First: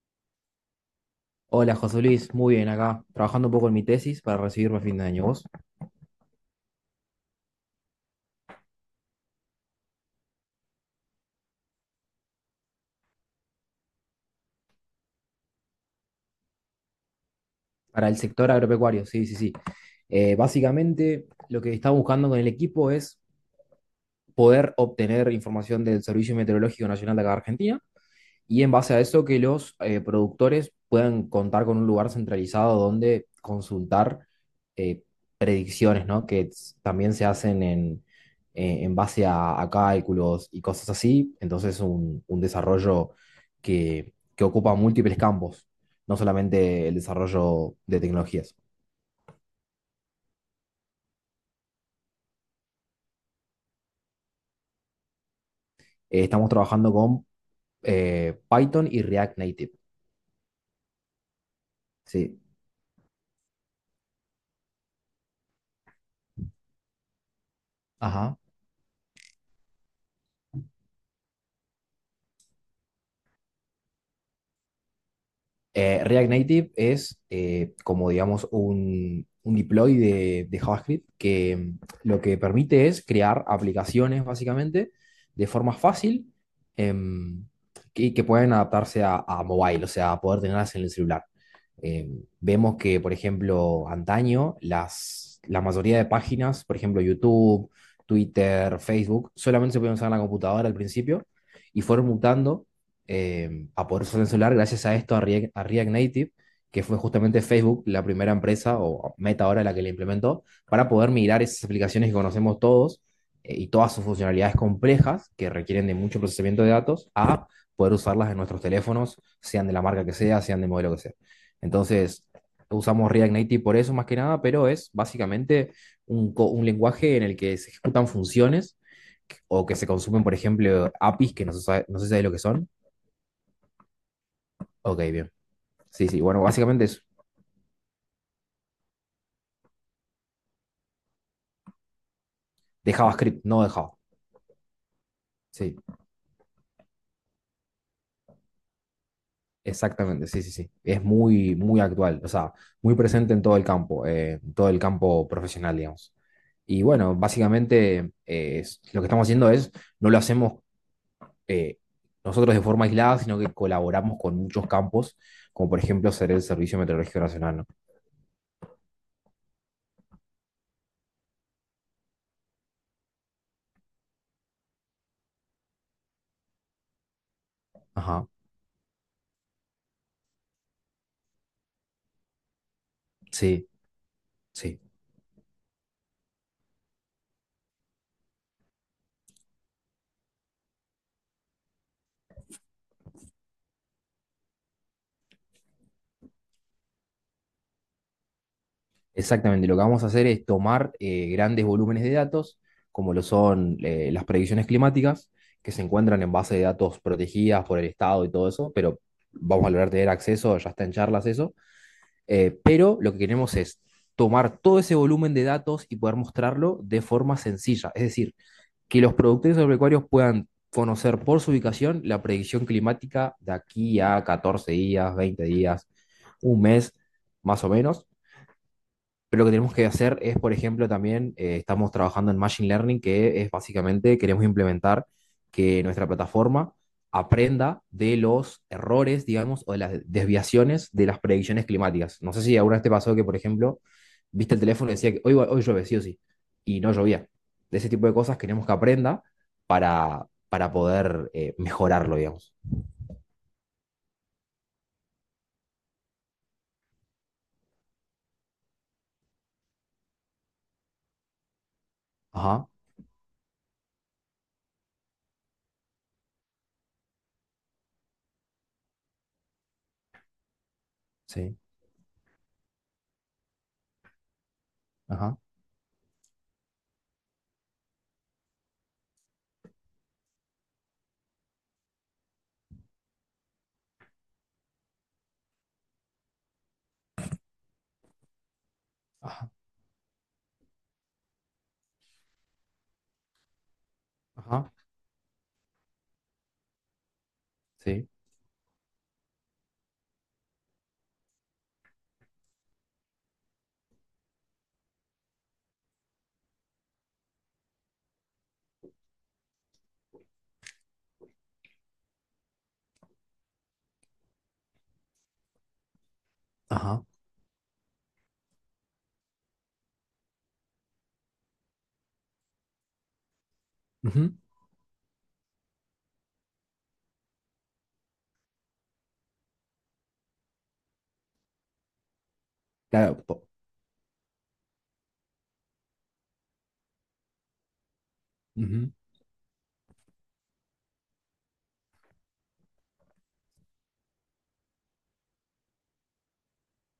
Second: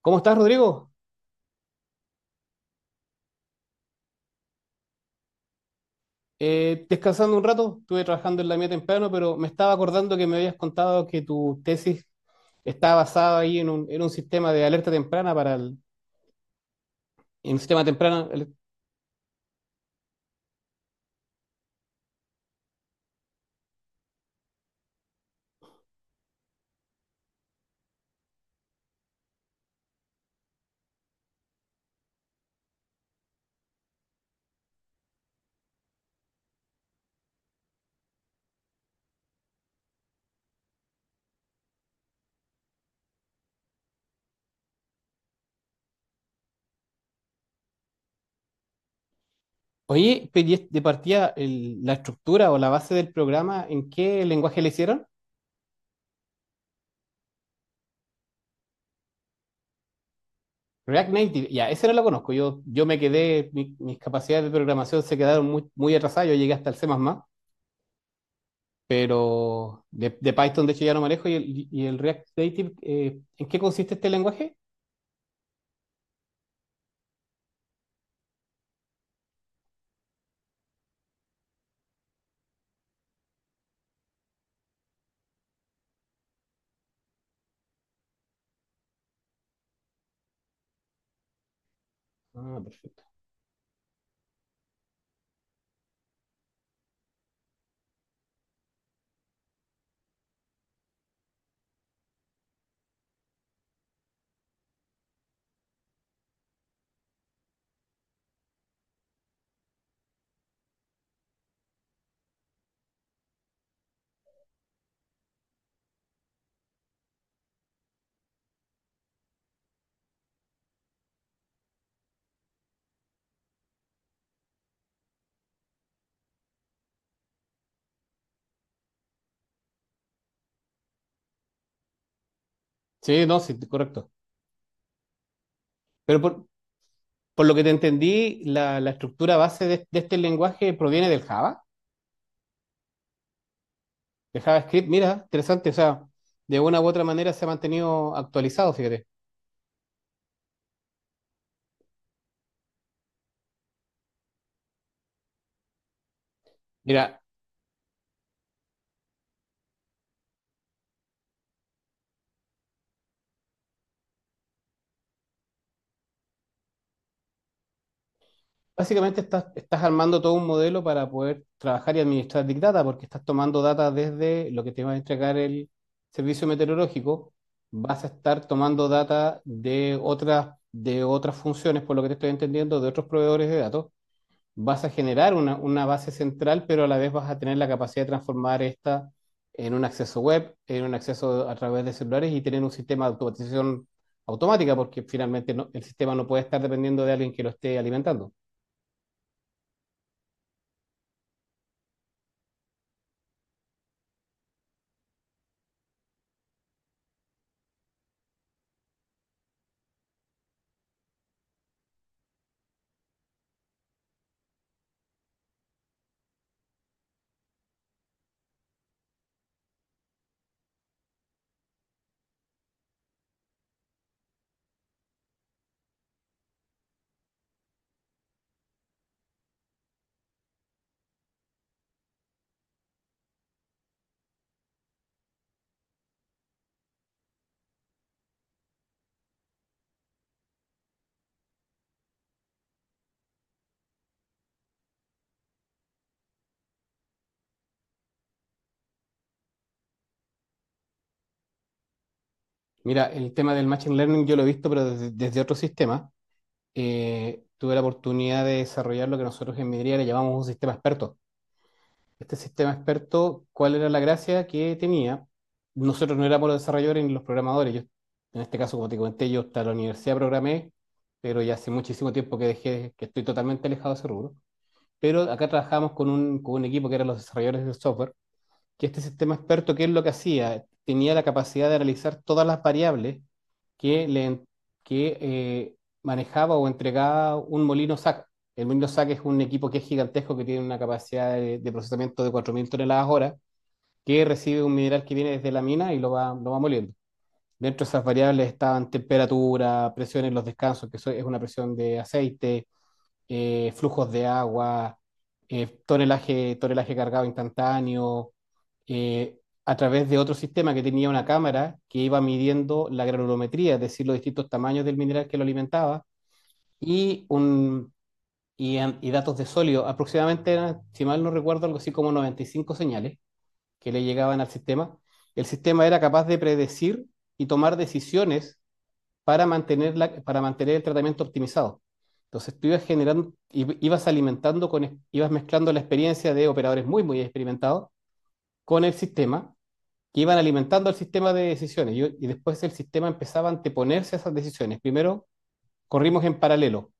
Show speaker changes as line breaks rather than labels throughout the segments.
¿Cómo estás, Rodrigo?
Hola José Luis, muy bien acá, trabajando un poco en mi tesis para recibirme a fin de año. ¿Vos?
Descansando un rato, estuve trabajando en la mía temprano, pero me estaba acordando que me habías contado que tu tesis está basada ahí en un sistema de alerta temprana en un sistema
Para el
temprano.
sector agropecuario, sí, sí, sí. Básicamente, lo que estaba buscando con el equipo es poder obtener información del Servicio Meteorológico Nacional de acá de Argentina. Y en base a eso, que los productores puedan contar con un lugar centralizado donde consultar eh, predicciones, ¿no? Que también se hacen en base a cálculos y cosas así. Entonces, un desarrollo que ocupa múltiples campos, no solamente el desarrollo de tecnologías.
Oye, pero y de partida, la estructura o la base del programa, ¿en qué lenguaje le hicieron?
Estamos trabajando con Python y React Native.
React Native, ya, ese no lo conozco.
Sí.
Yo me quedé, mis capacidades de programación se quedaron muy, muy atrasadas. Yo llegué hasta el C++,
Ajá.
pero de Python, de hecho, ya no manejo. ¿Y el React Native, en qué consiste este lenguaje?
React Native es como, digamos, un deploy de JavaScript que lo que permite es crear aplicaciones, básicamente, de forma fácil, em, y que pueden adaptarse a mobile, o sea, a poder tenerlas en el celular.
Ah,
Vemos que,
perfecto.
por ejemplo, antaño, la mayoría de páginas, por ejemplo, YouTube, Twitter, Facebook, solamente se podían usar en la computadora al principio y fueron mutando a poder usar el celular gracias a esto, a React Native, que fue justamente Facebook la primera empresa o meta ahora la que la implementó, para poder migrar esas aplicaciones que conocemos todos, y todas sus funcionalidades complejas que requieren de mucho procesamiento de datos a poder usarlas en nuestros teléfonos, sean de la marca que sea, sean de modelo que sea. Entonces, usamos React Native por eso más que nada, pero es básicamente un lenguaje en el que se ejecutan funciones o que se consumen, por ejemplo, APIs que no se sabe lo que son.
Sí, no, sí, correcto.
Ok, bien. Sí, sí.
Pero
Bueno,
por,
básicamente es
por lo que te entendí, la estructura base de este lenguaje proviene del Java,
de JavaScript, no de Java.
de JavaScript. Mira, interesante, o
Sí,
sea, de una u otra manera se ha mantenido actualizado, fíjate.
exactamente. Sí, sí, sí. Es muy, muy actual. O sea, muy presente en todo el campo, en todo el campo profesional, digamos. Y bueno,
Mira,
básicamente lo que estamos haciendo es, no lo hacemos eh, nosotros de forma aislada, sino que colaboramos con muchos campos, como por ejemplo ser el Servicio Meteorológico Nacional, ¿no?
básicamente estás armando todo un modelo para poder trabajar y administrar Big Data, porque estás tomando data desde lo que te va a entregar el servicio meteorológico, vas a
Ajá.
estar tomando data de otras funciones, por lo que te estoy entendiendo, de otros proveedores de
Sí,
datos
sí.
vas a generar una base central, pero a la vez vas a tener la capacidad de transformar esta en un acceso web, en un acceso a través de celulares y tener un sistema de automatización automática, porque finalmente no, el sistema no puede estar dependiendo de alguien que lo esté alimentando.
Exactamente, lo que vamos a hacer es tomar grandes volúmenes de datos, como lo son las predicciones climáticas, que se encuentran en base de datos protegidas por el Estado y todo eso, pero vamos a lograr tener acceso, ya está en charlas eso. Pero lo que queremos es tomar todo ese volumen de datos y poder mostrarlo de forma sencilla, es decir, que los productores agropecuarios puedan conocer por su ubicación la predicción climática de aquí a 14 días, 20 días, un mes, más o menos. Pero lo que tenemos que hacer es, por ejemplo, también estamos trabajando en Machine Learning, que es básicamente queremos implementar que nuestra plataforma aprenda de los errores, digamos, o de las desviaciones de las predicciones climáticas. No sé si alguna vez te pasó que, por ejemplo, viste el teléfono y decía que hoy llueve, sí o sí, y no llovía. De ese tipo de cosas queremos que aprenda para, poder mejorarlo, digamos.
Mira, el tema del Machine Learning yo lo he visto, pero desde otro sistema. Tuve la oportunidad de desarrollar lo que nosotros en Midria le llamamos un sistema experto. Este
Ajá,
sistema experto, ¿cuál era la gracia que tenía? Nosotros no éramos los desarrolladores ni los programadores. Yo, en este caso, como te comenté, yo hasta la universidad programé, pero ya
sí,
hace muchísimo tiempo que dejé, que estoy totalmente alejado de ese rubro. Pero
ajá,
acá trabajamos con un equipo que eran los desarrolladores del software, que este sistema experto, ¿qué es lo que hacía? Tenía la capacidad de analizar todas las variables que, le, en- que manejaba o entregaba un molino SAC. El molino SAC es un
ajá,
equipo que es gigantesco, que tiene una capacidad de procesamiento de 4.000 toneladas hora, que recibe
ajá,
un mineral que viene desde la mina y lo va moliendo. Dentro de esas
sí,
variables estaban temperatura, presión en los descansos, que eso es una presión de aceite, flujos de agua, tonelaje cargado instantáneo, eh, a través de otro sistema que tenía una cámara que iba midiendo la granulometría, es decir, los distintos tamaños del mineral que lo alimentaba,
ajá.
y, un, y datos de sólido. Aproximadamente, eran, si mal no recuerdo, algo así como 95 señales que le
Ujú,
llegaban al sistema. El sistema era capaz de predecir y tomar decisiones para mantener el tratamiento optimizado. Entonces tú ibas
claro,
generando, ibas alimentando con, ibas mezclando la experiencia de operadores muy, muy experimentados con
ujú,
el sistema, que iban alimentando el sistema de decisiones. Y después el sistema empezaba a anteponerse a esas decisiones. Primero corrimos en paralelo,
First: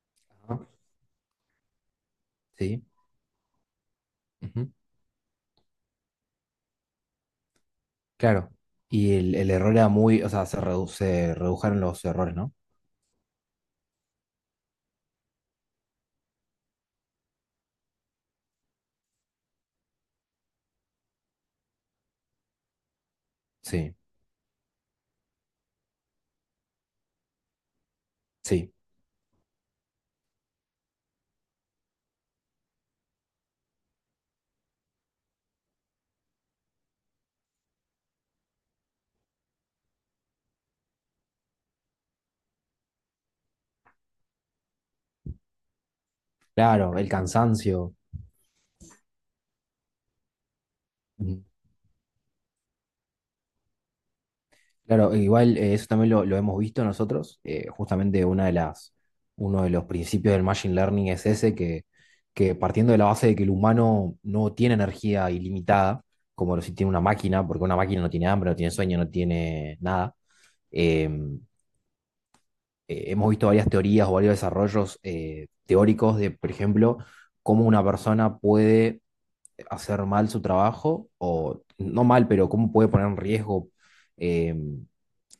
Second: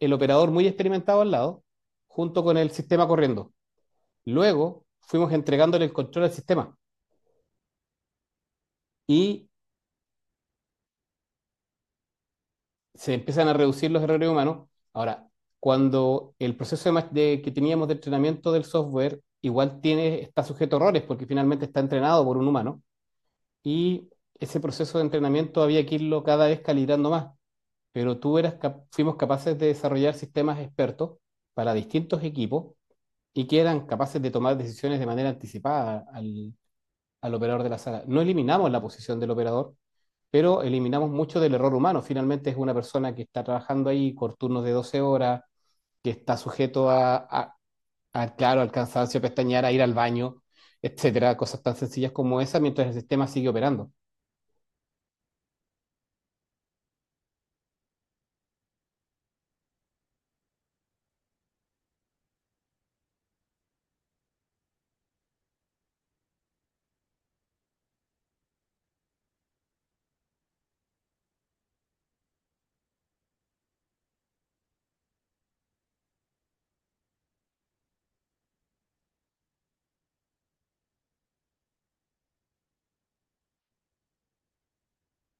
el operador
ajá.
muy experimentado al lado, junto con el
Sí,
sistema corriendo.
ujú,
Luego fuimos entregándole el control al sistema.
claro. Y el,
Y
el error era o sea, se redujeron los errores, ¿no?
se empiezan a reducir los errores humanos. Ahora, cuando el proceso que teníamos de entrenamiento del software igual tiene, está sujeto a errores porque finalmente está entrenado por un humano
Sí,
y ese proceso de entrenamiento había que irlo cada vez calibrando más, pero
sí.
fuimos capaces de desarrollar sistemas expertos para distintos equipos y que eran capaces de tomar decisiones de manera anticipada al, operador de la sala. No eliminamos la posición del operador, pero eliminamos mucho del error humano. Finalmente es una persona que está trabajando ahí por turnos de 12 horas, que está sujeto
Claro, el
a, a,
cansancio.
a claro, al cansancio, a pestañear, a ir al baño, etcétera,
Ujú.
cosas tan sencillas como esa, mientras el sistema sigue operando.
Claro, igual, eso también lo hemos visto nosotros. Justamente uno de los principios del machine learning es ese, que partiendo de la base de que el humano no tiene energía ilimitada, como lo si tiene una máquina, porque una máquina no tiene hambre, no tiene sueño, no tiene nada. em, Hemos visto varias teorías o varios desarrollos teóricos de, por ejemplo, cómo una persona puede hacer mal su trabajo, o no mal, pero cómo puede poner en riesgo eh,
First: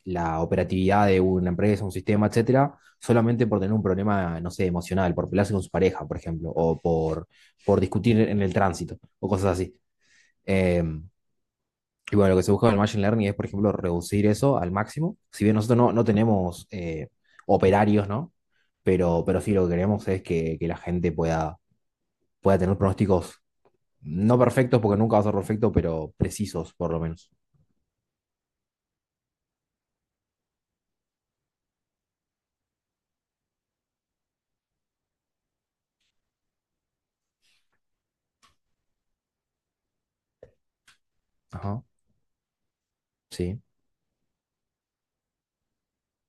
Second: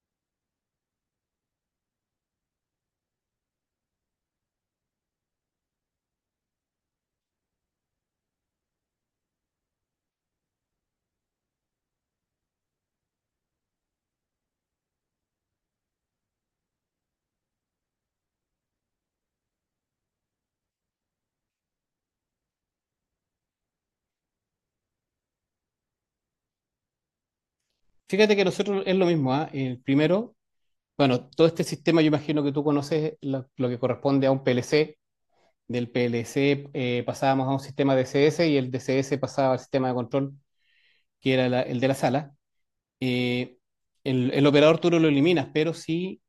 la operatividad de una empresa, un sistema, etcétera, solamente por tener un problema, no sé, emocional, por pelearse con su pareja, por ejemplo, o por discutir en el tránsito, o cosas así. Eh, y bueno, lo que se busca con el Machine Learning es, por ejemplo, reducir eso al máximo. Si bien nosotros no tenemos operarios, ¿no? Pero sí lo que queremos es que la gente pueda tener pronósticos no perfectos, porque nunca va a ser perfecto, pero precisos, por lo menos.
Fíjate que nosotros es lo mismo, ¿ah? El primero, bueno, todo este sistema, yo imagino que tú conoces lo que corresponde a un PLC. Del PLC pasábamos a un sistema DCS y el DCS pasaba al sistema de control, que era el
Ajá,
de la sala. eh,
sí,
el operador tú no lo eliminas, pero sí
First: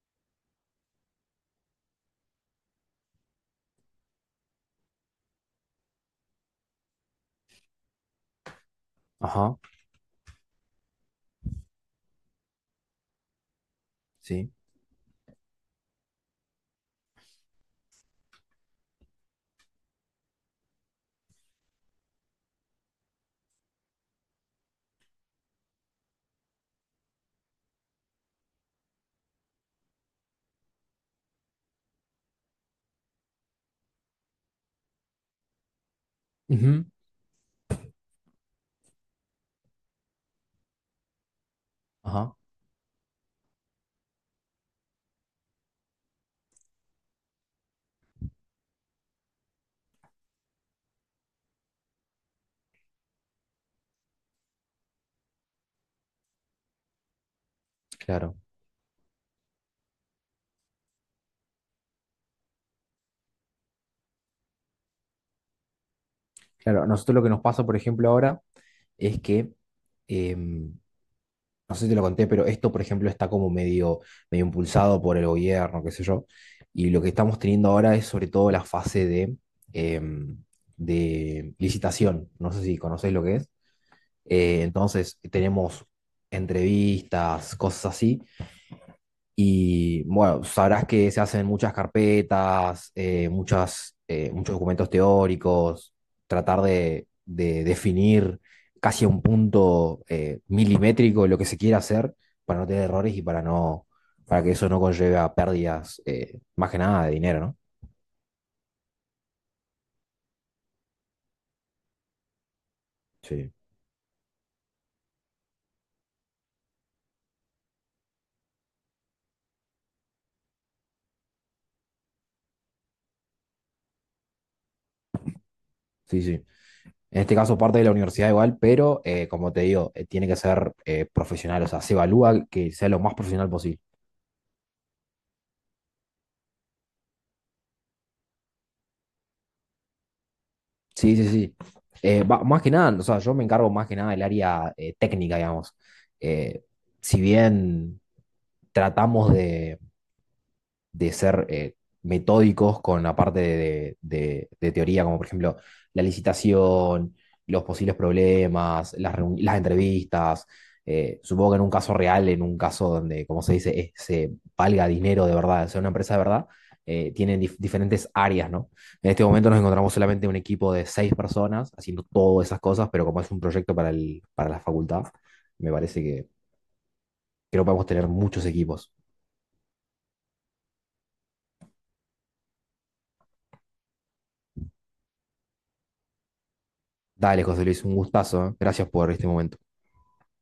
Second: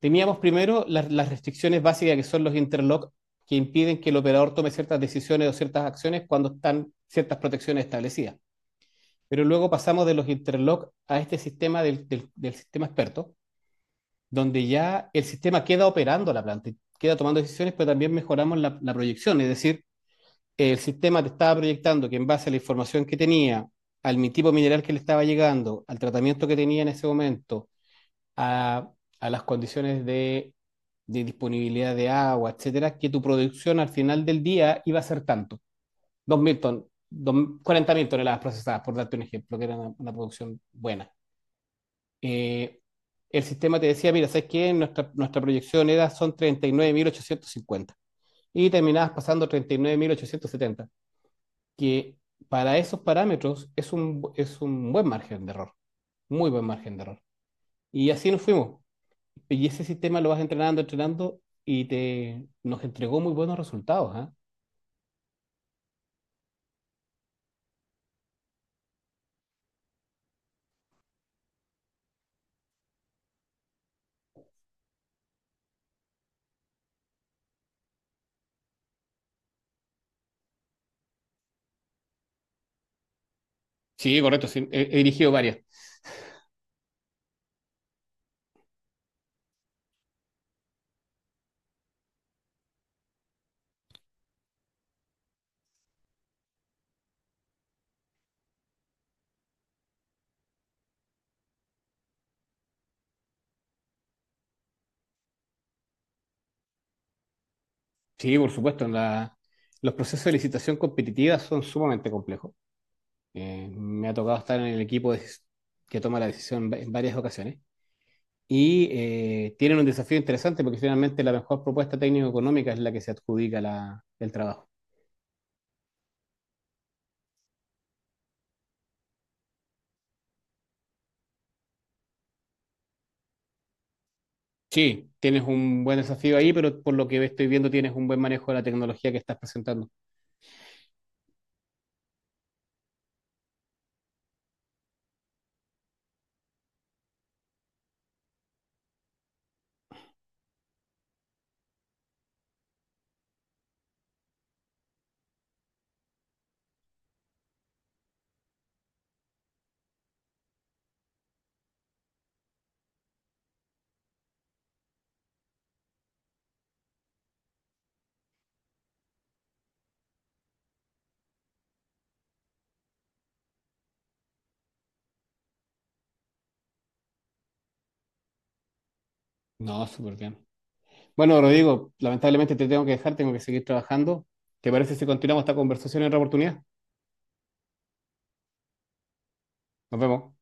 teníamos primero las restricciones básicas que son los interlock que impiden que el operador tome ciertas decisiones o ciertas acciones cuando están ciertas protecciones establecidas. Pero
ajá,
luego pasamos de los interlock a este sistema del sistema experto,
sí.
donde ya el sistema queda operando la planta, queda tomando decisiones, pero también mejoramos la proyección. Es decir, el sistema te estaba proyectando que en base a la información que tenía, al tipo mineral que le estaba llegando, al tratamiento que tenía en ese momento, a, a las condiciones de disponibilidad de agua, etcétera, que tu producción al final del día iba a ser tanto, dos mil
Ujú,
ton, dos, 40.000 toneladas procesadas, por darte un ejemplo, que era una producción buena.
ajá,
Eh, el sistema te decía, mira, ¿sabes qué? Nuestra proyección era, son 39.850 y 9.850 y terminabas pasando 39.870, que para esos parámetros es un, buen margen de error, muy buen margen de error. Y así
claro,
nos fuimos. Y ese sistema lo vas entrenando, entrenando y nos entregó muy buenos resultados. ¿Ah?
claro. A nosotros lo que nos pasa, por ejemplo, ahora es que, em, no sé si te lo conté, pero esto, por ejemplo, está como medio, medio impulsado por el gobierno, qué sé yo. Y lo que estamos teniendo ahora es sobre todo la fase em, de licitación. No sé si conocéis lo que es.
Sí, correcto, sí, he
Entonces,
dirigido varias.
tenemos entrevistas, cosas así, y bueno, sabrás que se hacen muchas carpetas, muchos documentos teóricos, tratar de definir casi a un punto milimétrico lo que se quiere hacer para no tener errores y para que eso no conlleve a pérdidas, más que nada de dinero, ¿no?
Sí, por supuesto, los procesos de licitación competitiva son sumamente complejos.
Sí,
Me ha tocado estar en el equipo que toma la decisión en varias ocasiones. Y tienen un desafío interesante porque finalmente la mejor propuesta técnico-económica es la que se adjudica el trabajo.
sí, sí. En este caso parte de la universidad igual, pero como te digo, tiene que ser profesional, o sea, se evalúa que sea lo más profesional posible.
Sí, tienes un buen desafío ahí, pero por lo que estoy viendo tienes un buen manejo de la tecnología que estás presentando.
Sí, sí, sí. Más que nada, o sea, yo me encargo más que nada del área técnica, digamos. Eh, si bien tratamos de ser metódicos con la parte de teoría, como por ejemplo la licitación, los posibles problemas, las entrevistas. Supongo que en un caso real, en un caso donde, como se dice, se valga dinero de verdad, sea una empresa de verdad, tienen diferentes áreas, ¿no? En este momento nos encontramos solamente un equipo de seis personas haciendo todas esas cosas, pero como es un proyecto para para la facultad, me parece que creo que podemos tener muchos equipos.
No, súper bien. Bueno, Rodrigo, lamentablemente te tengo que dejar, tengo que seguir trabajando. ¿Te parece si continuamos esta conversación en otra oportunidad?
Dale, José Luis, un gustazo, ¿eh? Gracias por este momento.
Nos vemos.